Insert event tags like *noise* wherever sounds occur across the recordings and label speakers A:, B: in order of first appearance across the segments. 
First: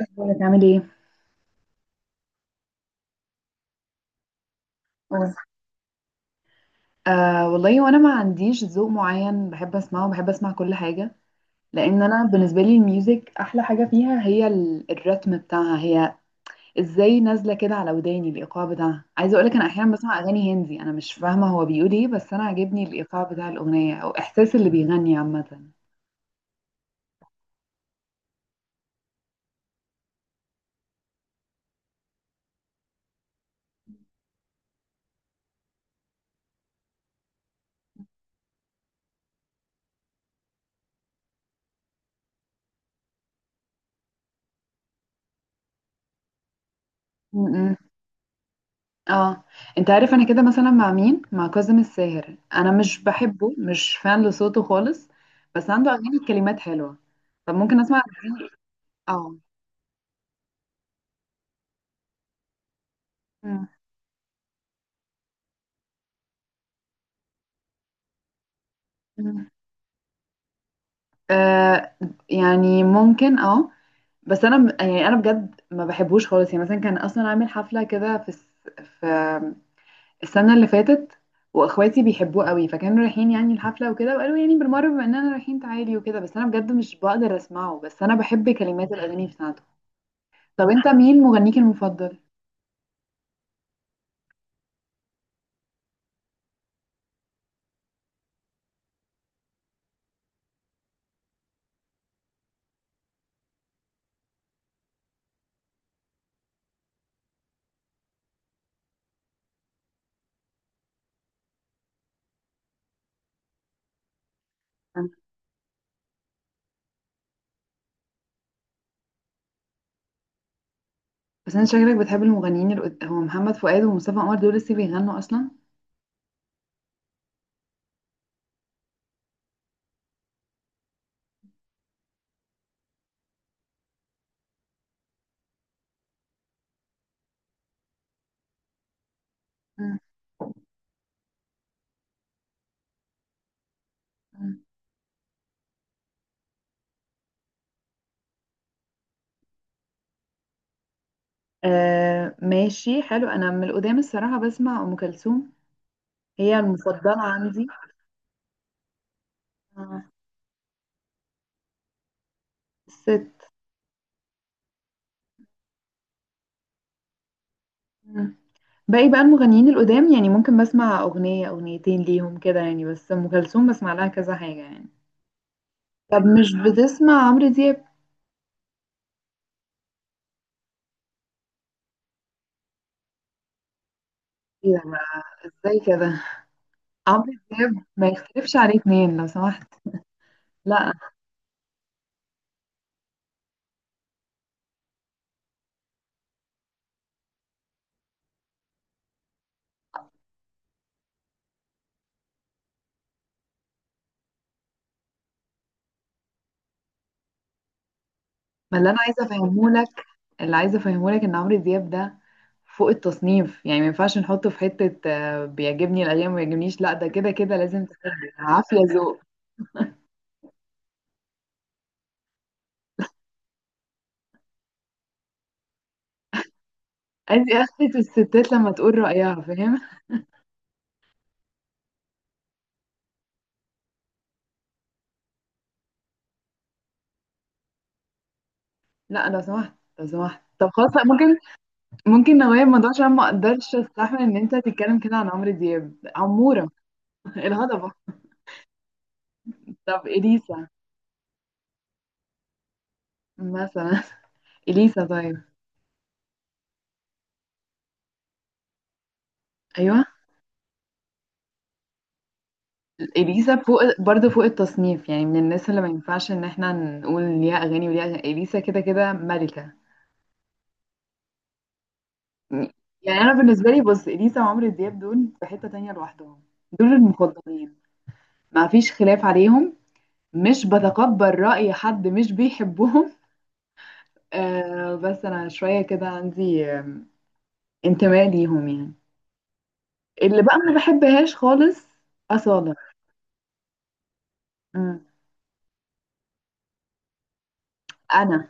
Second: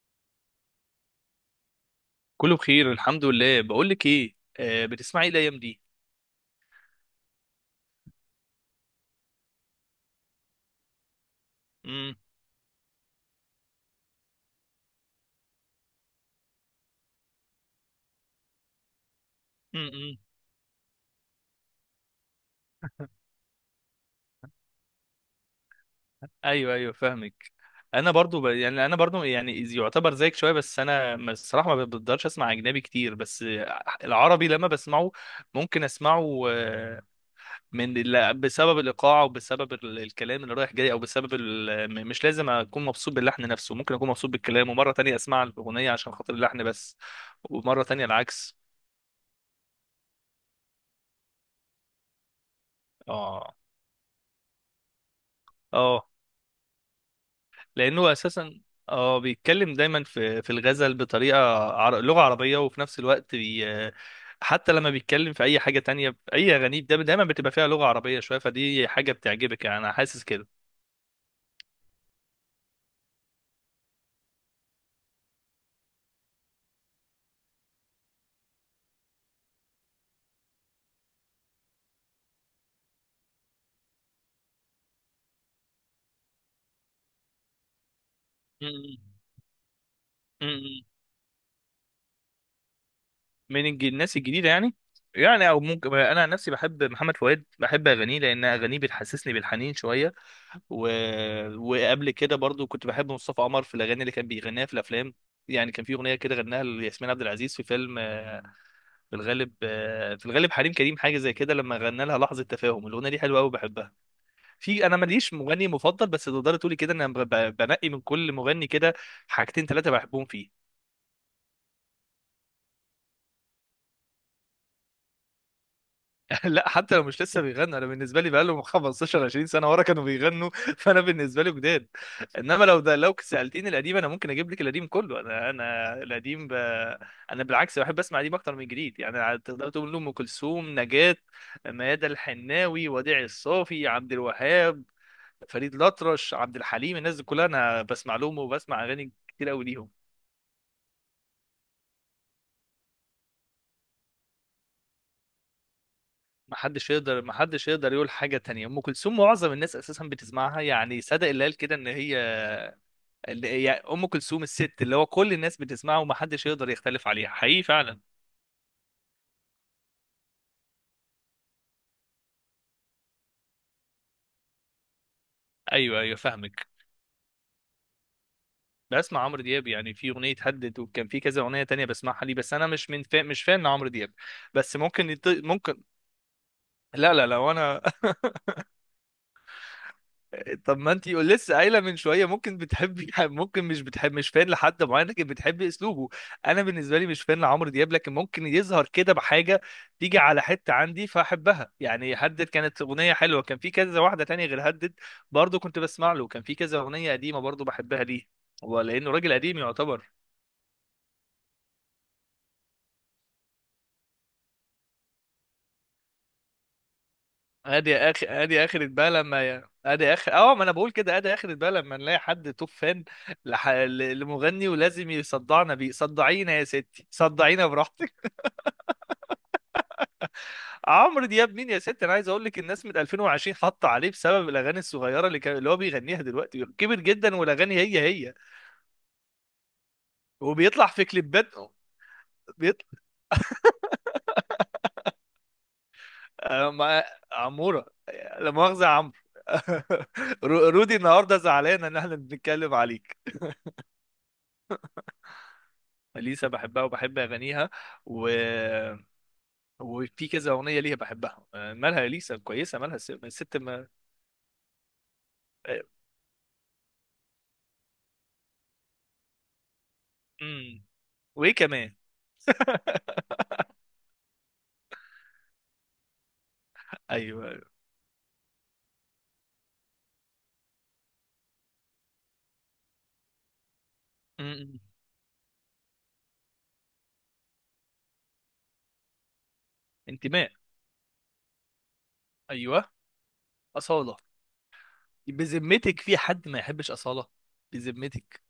A: اخبارك عامل ايه؟
B: كله بخير، الحمد لله. بقول لك ايه، بتسمعي ايه
A: قول.
B: الايام دي؟
A: آه والله، وانا ما عنديش ذوق معين، بحب اسمعه، بحب اسمع كل حاجه. لان
B: امم
A: انا بالنسبه لي الميوزك احلى حاجه فيها هي الرتم بتاعها، هي ازاي نازله كده على وداني، الايقاع بتاعها. عايزه اقولك، انا احيانا
B: امم
A: بسمع اغاني هندي، انا مش فاهمه هو بيقول ايه، بس انا عاجبني الايقاع بتاع الاغنيه او احساس اللي بيغني عامه.
B: ايوه، ايوه، فاهمك. انا برضو يعني يعتبر زيك شويه، بس انا الصراحه ما بقدرش اسمع اجنبي كتير، بس العربي لما بسمعه ممكن اسمعه. من لا، بسبب الايقاع وبسبب الكلام اللي رايح جاي، او بسبب مش لازم اكون مبسوط باللحن نفسه، ممكن اكون مبسوط بالكلام، ومره تانية اسمع الاغنيه عشان خاطر اللحن بس،
A: م- م.
B: ومره تانية العكس.
A: اه. انت عارف انا كده، مثلا مع مين؟ مع كاظم الساهر. انا مش بحبه،
B: اه،
A: مش فان لصوته خالص، بس عنده
B: اه،
A: اغاني كلمات حلوه. طب ممكن اسمع.
B: لانه اساسا اه
A: اه.
B: بيتكلم دايما في الغزل بطريقه لغه عربيه، وفي نفس الوقت
A: مم.
B: حتى لما بيتكلم في اي حاجه تانية في اي اغانيه، ده دايما بتبقى فيها لغه عربيه شويه، فدي حاجه
A: مم.
B: بتعجبك يعني، انا حاسس كده.
A: آه، يعني ممكن اه. بس انا يعني انا بجد ما بحبوش خالص. يعني مثلا كان اصلا عامل حفله كده في في السنه اللي فاتت، واخواتي بيحبوه قوي، فكانوا رايحين يعني الحفله وكده، وقالوا يعني بالمره بما اننا رايحين تعالي وكده، بس انا بجد مش بقدر اسمعه، بس انا بحب كلمات
B: م-
A: الاغاني بتاعته.
B: م-
A: طب
B: م-
A: انت مين مغنيك المفضل؟
B: من الناس الجديده يعني، يعني او ممكن، انا عن نفسي بحب محمد فؤاد، بحب اغانيه لان اغانيه بتحسسني بالحنين شويه. و... وقبل كده برضو كنت بحب مصطفى قمر في الاغاني اللي كان بيغنيها في الافلام، يعني كان في اغنيه كده غناها لياسمين عبد العزيز في فيلم، في الغالب، في الغالب حريم كريم، حاجه زي كده، لما غنى لها لحظه تفاهم. الاغنيه دي حلوه قوي، بحبها في. انا
A: مم.
B: ماليش مغني مفضل، بس تقدر تقولي كده انا بنقي من كل مغني كده حاجتين ثلاثه بحبهم فيه.
A: بس انت شكلك بتحب المغنيين هو محمد فؤاد ومصطفى قمر دول لسه بيغنوا اصلا؟
B: *laughs* لا، حتى لو مش لسه بيغنوا، انا بالنسبه لي بقالهم 15 20 سنه ورا كانوا بيغنوا *laughs* فانا بالنسبه لي جداد. انما لو سالتيني القديم، انا ممكن اجيب لك القديم كله. انا القديم. انا بالعكس بحب اسمع قديم اكتر من جديد، يعني تقدر تقول ام كلثوم، نجاة، ميادة الحناوي، وديع الصافي، عبد
A: مم.
B: الوهاب، فريد الأطرش، عبد الحليم، الناس دي كلها أنا بسمع لهم وبسمع أغاني كتير أوي ليهم.
A: آه ماشي حلو. انا من القدام الصراحه بسمع ام كلثوم، هي المفضله عندي.
B: محدش يقدر يقول حاجة تانية. أم كلثوم معظم الناس أساسا
A: آه،
B: بتسمعها، يعني صدق اللي قال كده إن هي
A: الست.
B: اللي هي أم كلثوم الست، اللي هو كل الناس بتسمعها، ومحدش يقدر يختلف عليها حقيقي فعلا.
A: مم. باقي بقى المغنيين القدام يعني ممكن بسمع اغنيه اغنيتين ليهم كده يعني، بس ام كلثوم بسمع لها كذا حاجه يعني.
B: أيوه، أيوه،
A: طب مش
B: فاهمك.
A: بتسمع عمرو دياب؟
B: بسمع عمرو دياب يعني، في أغنية هدد وكان في كذا أغنية تانية بسمعها ليه، بس أنا مش مش فان عمرو دياب،
A: إيه
B: بس
A: ده
B: ممكن
A: بقى؟ ازاي
B: ممكن.
A: كده؟
B: لا، لا،
A: عمرو
B: لا. وأنا
A: دياب ما يختلفش عليه اتنين لو سمحت.
B: طب
A: لا.
B: ما انتي لسه قايله من شويه ممكن بتحبي *laughs* ممكن مش بتحب، مش فان لحد معين لكن بتحبي اسلوبه. انا بالنسبه لي مش فان لعمرو دياب، لكن ممكن يظهر كده بحاجه تيجي على حته عندي فاحبها، يعني هدد كانت اغنيه حلوه، كان في كذا واحده تانية غير هدد برضو كنت بسمع له، كان في كذا اغنيه قديمه برضو بحبها ليه،
A: ما
B: هو
A: اللي انا
B: لانه
A: عايزه
B: راجل قديم
A: افهمه لك،
B: يعتبر.
A: اللي عايزه افهمه لك ان عمرو دياب ده فوق التصنيف. يعني ما ينفعش نحطه في حته، آه، بيعجبني الايام ما بيعجبنيش. لا، ده كده كده لازم تحبه،
B: ادي
A: عافيه
B: اخر بقى
A: ذوق.
B: لما ي- ادي اخر اه ما انا بقول كده ادي اخر بقى لما نلاقي حد توب فان لمغني ولازم يصدعنا بيه، صدعينا يا ستي،
A: ادي
B: صدعينا
A: اخرة
B: براحتك.
A: الستات لما تقول رايها، فاهم؟
B: *laughs* عمرو دياب مين يا ستي، انا عايز اقول لك الناس من 2020 حاطه عليه بسبب الاغاني الصغيره اللي كان اللي هو بيغنيها، دلوقتي كبر جدا والاغاني هي هي،
A: لا لو سمحت، لو سمحت. طب
B: وبيطلع
A: خلاص، لأ،
B: في
A: ممكن،
B: كليبات،
A: ممكن نغير
B: بيطلع
A: الموضوع عشان ما اقدرش استحمل ان انت تتكلم كده عن عمرو دياب، عموره.
B: مع
A: *laughs*
B: عموره.
A: الهضبه.
B: لا مؤاخذه يا عمرو. *laughs*
A: طب اليسا
B: رودي النهارده زعلان ان احنا بنتكلم عليه.
A: مثلا، اليسا طيب؟
B: اليسا بحبها وبحب اغانيها، و...
A: ايوه.
B: وفي كذا اغنيه ليها بحبها. مالها اليسا كويسه، مالها
A: اليسا
B: الست
A: فوق
B: ما...
A: برضه، فوق التصنيف، يعني من الناس اللي
B: آه،
A: ما ينفعش ان احنا نقول ليها اغاني وليها أغاني. اليسا كده كده ملكة.
B: مم، وايه كمان؟
A: يعني
B: *laughs*
A: انا بالنسبة لي، بص، اليسا وعمرو دياب دول في حتة تانية لوحدهم، دول
B: ايوه، أيوة.
A: المفضلين، ما فيش خلاف عليهم، مش بتقبل رأي حد مش بيحبهم. *laughs*
B: مم.
A: آه، بس انا شوية كده عندي انتماء ليهم يعني. اللي
B: انتماء.
A: بقى ما بحبهاش خالص، أصالة.
B: ايوه، اصاله.
A: مم.
B: بذمتك في حد ما يحبش اصاله؟ بذمتك.
A: انا،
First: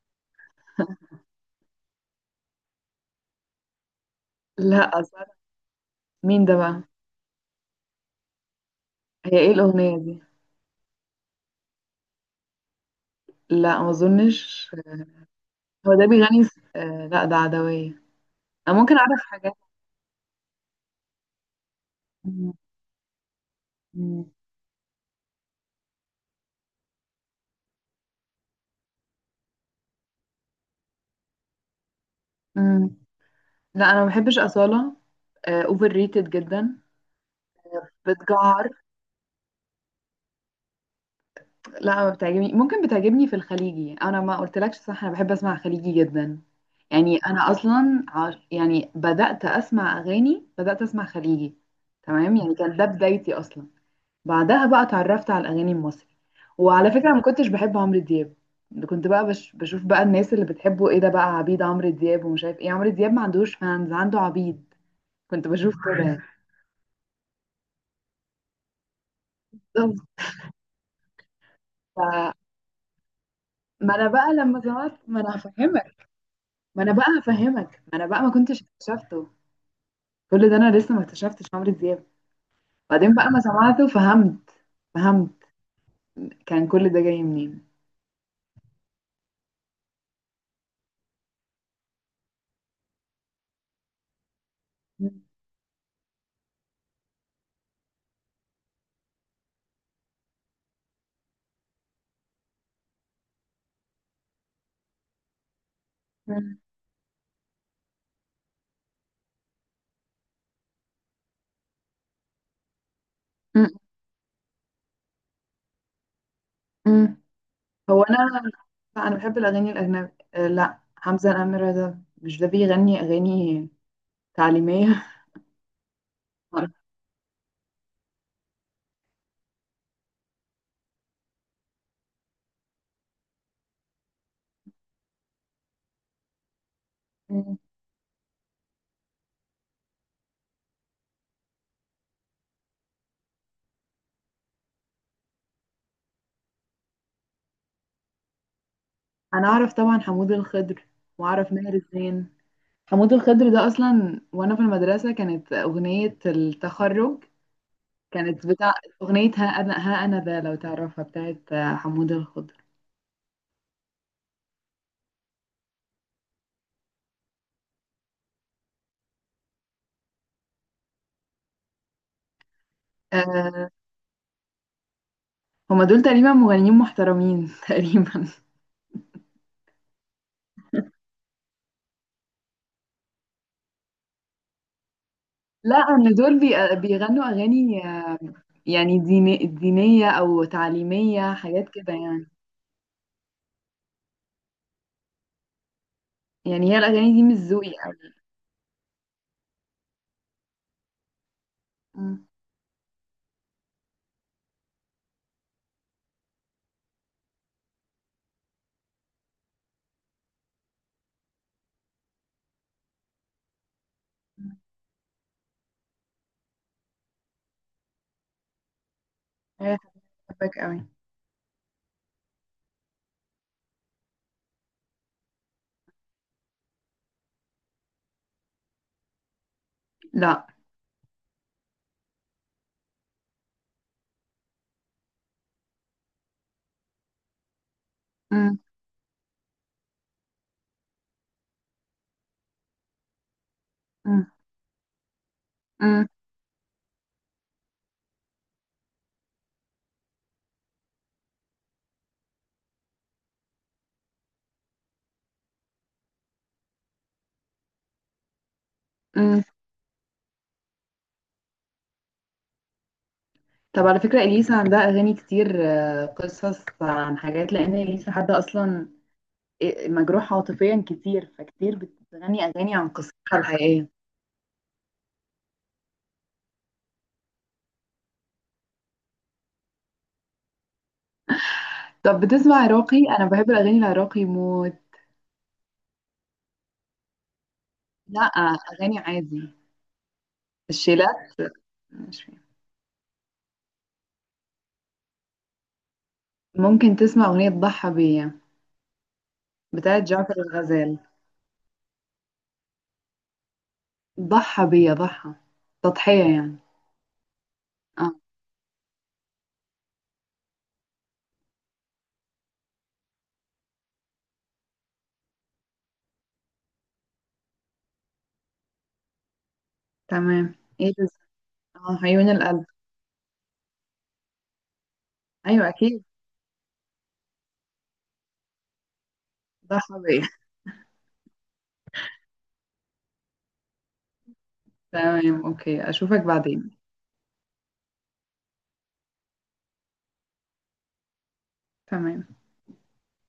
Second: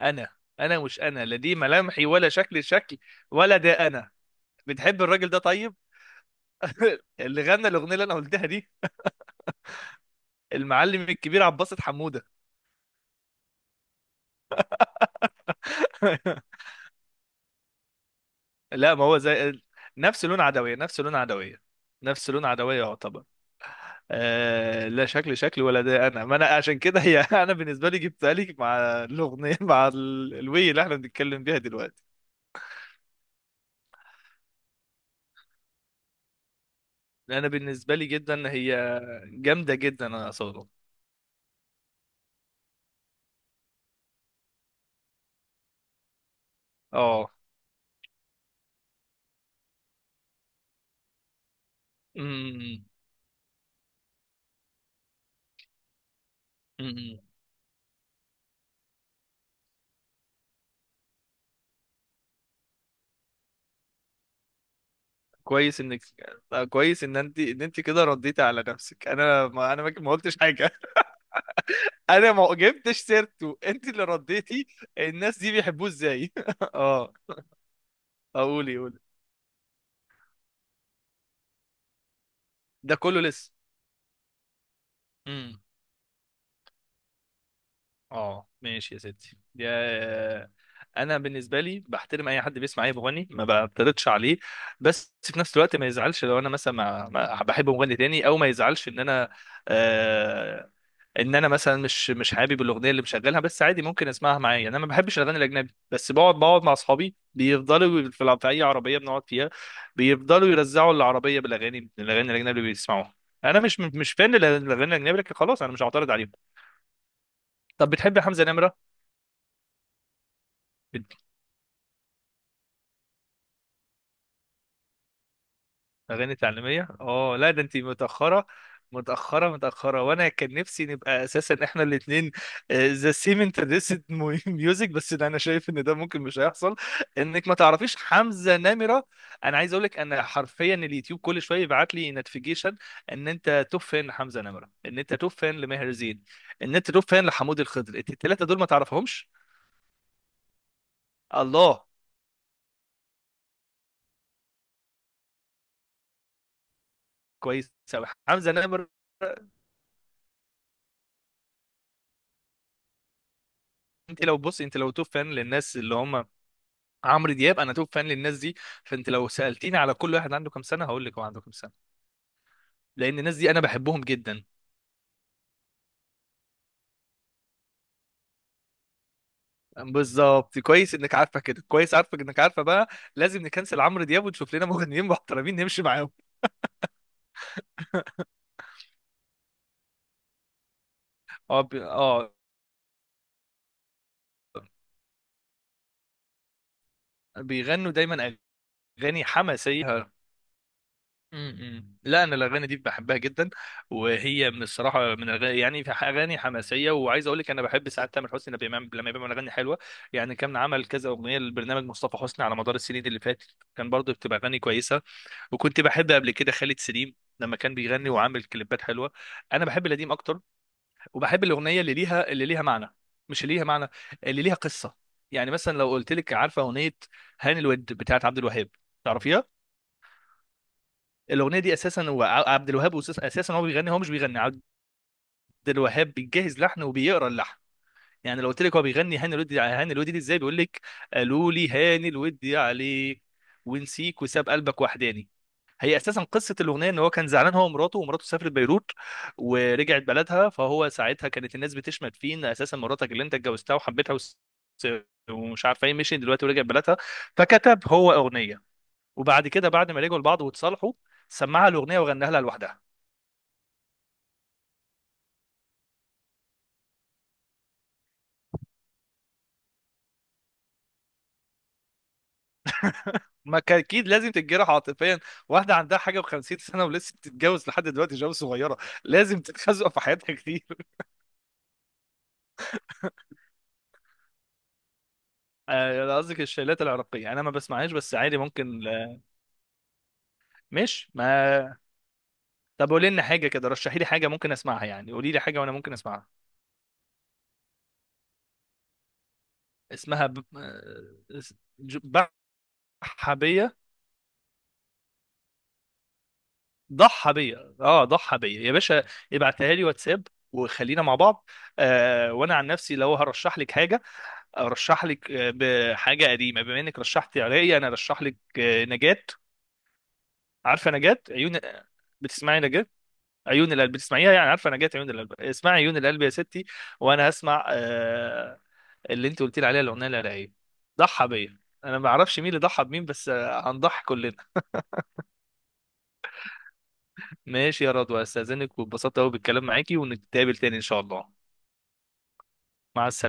B: انا، انا مش انا لا، دي ملامحي ولا شكل، ولا ده انا.
A: لا
B: بتحب الراجل
A: أصالة.
B: ده طيب؟
A: مين ده بقى؟
B: *laughs* اللي غنى الاغنيه اللي انا قلتها دي،
A: هي ايه الأغنية دي؟
B: المعلم الكبير عباس حموده.
A: لا ما اظنش. هو ده بيغني
B: *laughs*
A: آه لا ده عدوية. أنا
B: لا،
A: ممكن
B: ما هو
A: أعرف حاجات.
B: زي، نفس لون عدوية نفس لون عدوية نفس لون
A: مم.
B: عدوية يعتبر.
A: مم.
B: آه، لا شكل شكل، ولا ده انا، ما انا عشان كده هي، *laughs* انا بالنسبة لي جبتها لك مع الاغنية *laughs* مع الوي اللي احنا بنتكلم بيها دلوقتي.
A: مم. لا أنا ما بحبش أصالة، أوفر ريتد جدا،
B: انا بالنسبة لي جدا
A: بتجعر.
B: هي جامدة جدا، انا اصلا.
A: لا ما بتعجبني، ممكن بتعجبني في الخليجي. أنا ما قلتلكش، صح، أنا بحب أسمع خليجي جدا. يعني
B: اه.
A: أنا أصلا يعني بدأت أسمع أغاني، بدأت أسمع خليجي، تمام. يعني كان
B: أمم،
A: ده بدايتي أصلا. بعدها بقى اتعرفت على الاغاني المصري، وعلى فكره
B: أمم.
A: ما كنتش بحب عمرو دياب. كنت بقى بشوف بقى الناس اللي بتحبه، ايه ده بقى عبيد عمرو دياب ومش عارف ايه، عمرو دياب ما عندوش فانز، عنده عبيد. كنت بشوف
B: كويس انك،
A: كده،
B: كويس ان انت كده رديتي على نفسك، انا ما انا ما
A: بالظبط.
B: ما قلتش حاجة. *laughs* انا
A: ف-
B: ما جبتش سيرته، انت
A: ما
B: اللي
A: انا بقى لما
B: رديتي.
A: ظهرت، ما انا
B: الناس دي بيحبوه
A: هفهمك،
B: ازاي؟ *laughs*
A: ما انا بقى
B: اه،
A: هفهمك، ما انا بقى ما كنتش
B: اقولي، قولي.
A: اكتشفته. كل ده انا لسه ما اكتشفتش عمرو دياب.
B: ده
A: بعدين
B: كله
A: بقى ما
B: لسه.
A: سمعته فهمت، فهمت
B: امم،
A: كان كل ده جاي منين.
B: اه ماشي يا ستي يا، انا بالنسبه لي بحترم اي حد بيسمع اي مغني، ما بعترضش عليه، بس
A: م-
B: في نفس الوقت ما يزعلش لو انا مثلا بحب مغني تاني، او ما يزعلش ان انا آه، ان انا مثلا مش حابب الاغنيه اللي مشغلها، بس عادي ممكن اسمعها معايا، يعني انا ما بحبش الاغاني الاجنبي، بس بقعد
A: م-
B: بقعد مع اصحابي بيفضلوا في في اي عربيه بنقعد فيها بيفضلوا يرزعوا العربيه بالاغاني، الاجنبي اللي بيسمعوها. انا
A: م-
B: مش فان للاغاني الاجنبي، لكن خلاص انا مش هعترض عليهم.
A: م.
B: طب
A: هو انا
B: بتحب حمزه نمره؟
A: لا انا بحب الاغاني الاجنبي، آه، لا حمزة الأميرة ده، مش ده بيغني اغاني تعليمية.
B: اغاني
A: *laughs*
B: تعليميه، اه لا، ده انت متاخره، متاخره، متاخره، وانا كان نفسي نبقى اساسا احنا الاثنين ذا سيم انترستد ميوزك، *laughs* بس ده انا شايف ان ده ممكن مش هيحصل، انك ما
A: مم.
B: تعرفيش حمزه نمره. انا عايز اقول لك، انا حرفيا اليوتيوب كل شويه يبعت لي نوتيفيكيشن ان انت توب فان لحمزه نمره، ان انت توب فان لماهر زين، ان انت توب فان لحمود الخضر. انت الثلاثه دول ما تعرفهمش؟
A: انا اعرف طبعا حمود الخضر واعرف ماهر
B: الله،
A: الزين. حمود الخضر ده اصلا وانا في المدرسة كانت اغنية التخرج،
B: كويس قوي
A: كانت
B: حمزه
A: بتاع
B: نمره.
A: اغنية ها انا، ها انا ده لو تعرفها، بتاعت آه، حمود الخضر.
B: انت لو بص، انت لو توب فان للناس اللي هم عمرو دياب، انا توب فان للناس دي، فانت لو سالتيني على كل واحد عنده كام سنه هقول لك هو عنده كام سنه، لان الناس دي انا
A: أه،
B: بحبهم جدا.
A: هما دول تقريبا مغنيين محترمين، *laughs* تقريبا.
B: بالظبط، كويس انك عارفه كده، كويس عارفك انك عارفه بقى، لازم نكنسل عمرو دياب ونشوف لنا مغنيين *laughs* محترمين
A: لا،
B: نمشي معاهم.
A: ان دول بيغنوا اغاني آه،
B: *laughs*
A: يعني دينية او تعليمية،
B: اه
A: حاجات كده يعني.
B: اه،
A: يعني هي الأغاني دي مش ذوقي
B: بيغنوا
A: أوي.
B: دايما اغاني حماسيه. امم، لا
A: مم.
B: انا الاغاني دي بحبها جدا، وهي من الصراحه من اغاني، يعني في اغاني حماسيه، وعايز اقول لك انا بحب ساعات تامر حسني لما بيعمل اغاني حلوه، يعني كان عمل كذا اغنيه لبرنامج مصطفى حسني على مدار السنين اللي فاتت، كان برضه بتبقى اغاني كويسه. وكنت بحب قبل كده خالد سليم لما كان بيغني وعامل كليبات حلوه. انا
A: هي
B: بحب القديم اكتر،
A: هتحبك أوي.
B: وبحب الاغنيه اللي ليها اللي ليها معنى مش اللي ليها معنى، اللي ليها قصه. يعني مثلا لو قلت لك عارفه اغنيه هاني الود بتاعت عبد الوهاب، تعرفيها؟
A: لا.
B: الاغنيه دي اساسا هو عبد الوهاب اساسا هو بيغني، هو مش بيغني، عبد الوهاب بيجهز لحن وبيقرا اللحن، يعني لو
A: مم.
B: قلت لك هو بيغني هاني الودي، هاني الودي دي ازاي؟ بيقول لك قالوا لي هاني الودي عليك، ونسيك
A: مم.
B: وساب قلبك وحداني. هي
A: مم.
B: اساسا قصه الاغنيه ان هو كان زعلان هو ومراته، ومراته سافرت بيروت ورجعت بلدها، فهو ساعتها كانت الناس بتشمت فيه ان اساسا مراتك اللي انت اتجوزتها وحبيتها ومش عارفه ايه، مشي دلوقتي ورجعت بلدها، فكتب هو اغنيه،
A: مم.
B: وبعد كده بعد ما رجعوا لبعض واتصالحوا سمعها الاغنيه وغناها لها لوحدها.
A: طب على فكرة، إليسا عندها أغاني كتير آه، قصص عن حاجات، لأن إليسا حد أصلا مجروح عاطفيا كتير، فكتير بتغني أغاني عن قصتها
B: ما كان
A: الحقيقية.
B: اكيد لازم تتجرح عاطفيا، واحده عندها حاجه و50 سنه ولسه بتتجوز لحد دلوقتي جواز صغيره، لازم تتخزق في حياتها كتير.
A: طب بتسمع عراقي؟ أنا بحب الأغاني العراقي موت.
B: آه، أنا قصدك الشيلات العراقيه انا ما بسمعهاش، بس
A: لا،
B: عادي ممكن.
A: أغاني
B: آه،
A: عادي،
B: مش
A: الشيلات
B: ما
A: مش فاهم.
B: طب قولي لنا حاجه كده، رشحي لي حاجه ممكن اسمعها، يعني قولي لي حاجه وانا ممكن اسمعها.
A: ممكن تسمع أغنية ضحى بيا، بتاعت
B: اسمها
A: جعفر
B: ب...
A: الغزال.
B: آه، اس- ج- بحبيه،
A: ضحى بيا، ضحى تضحية يعني.
B: ضحى بيا، اه
A: آه.
B: ضحى بيا يا باشا، ابعتها لي واتساب وخلينا مع بعض. آه وانا عن نفسي لو هرشح لك حاجه، ارشح لك بحاجه قديمه، بما انك رشحتي عراقي انا ارشح لك نجاة.
A: تمام.
B: عارفه
A: ايه ده؟
B: نجاة عيون؟
A: اه عيون
B: بتسمعي
A: القلب.
B: نجاة عيون القلب؟ بتسمعيها؟ يعني عارفه نجاة عيون القلب،
A: ايوه
B: اسمعي عيون
A: اكيد،
B: القلب يا ستي، وانا هسمع آه اللي انت قلت لي
A: ده
B: عليها الاغنيه
A: حبيبي.
B: العراقيه ضحى بيا. انا ما اعرفش مين اللي ضحى بمين، بس آه، هنضحي كلنا.
A: تمام، اوكي، اشوفك بعدين.
B: ماشي يا رضوى، استاذنك واتبسطت قوي بالكلام معاكي، ونتقابل تاني ان شاء الله.
A: تمام.
B: مع السلامة.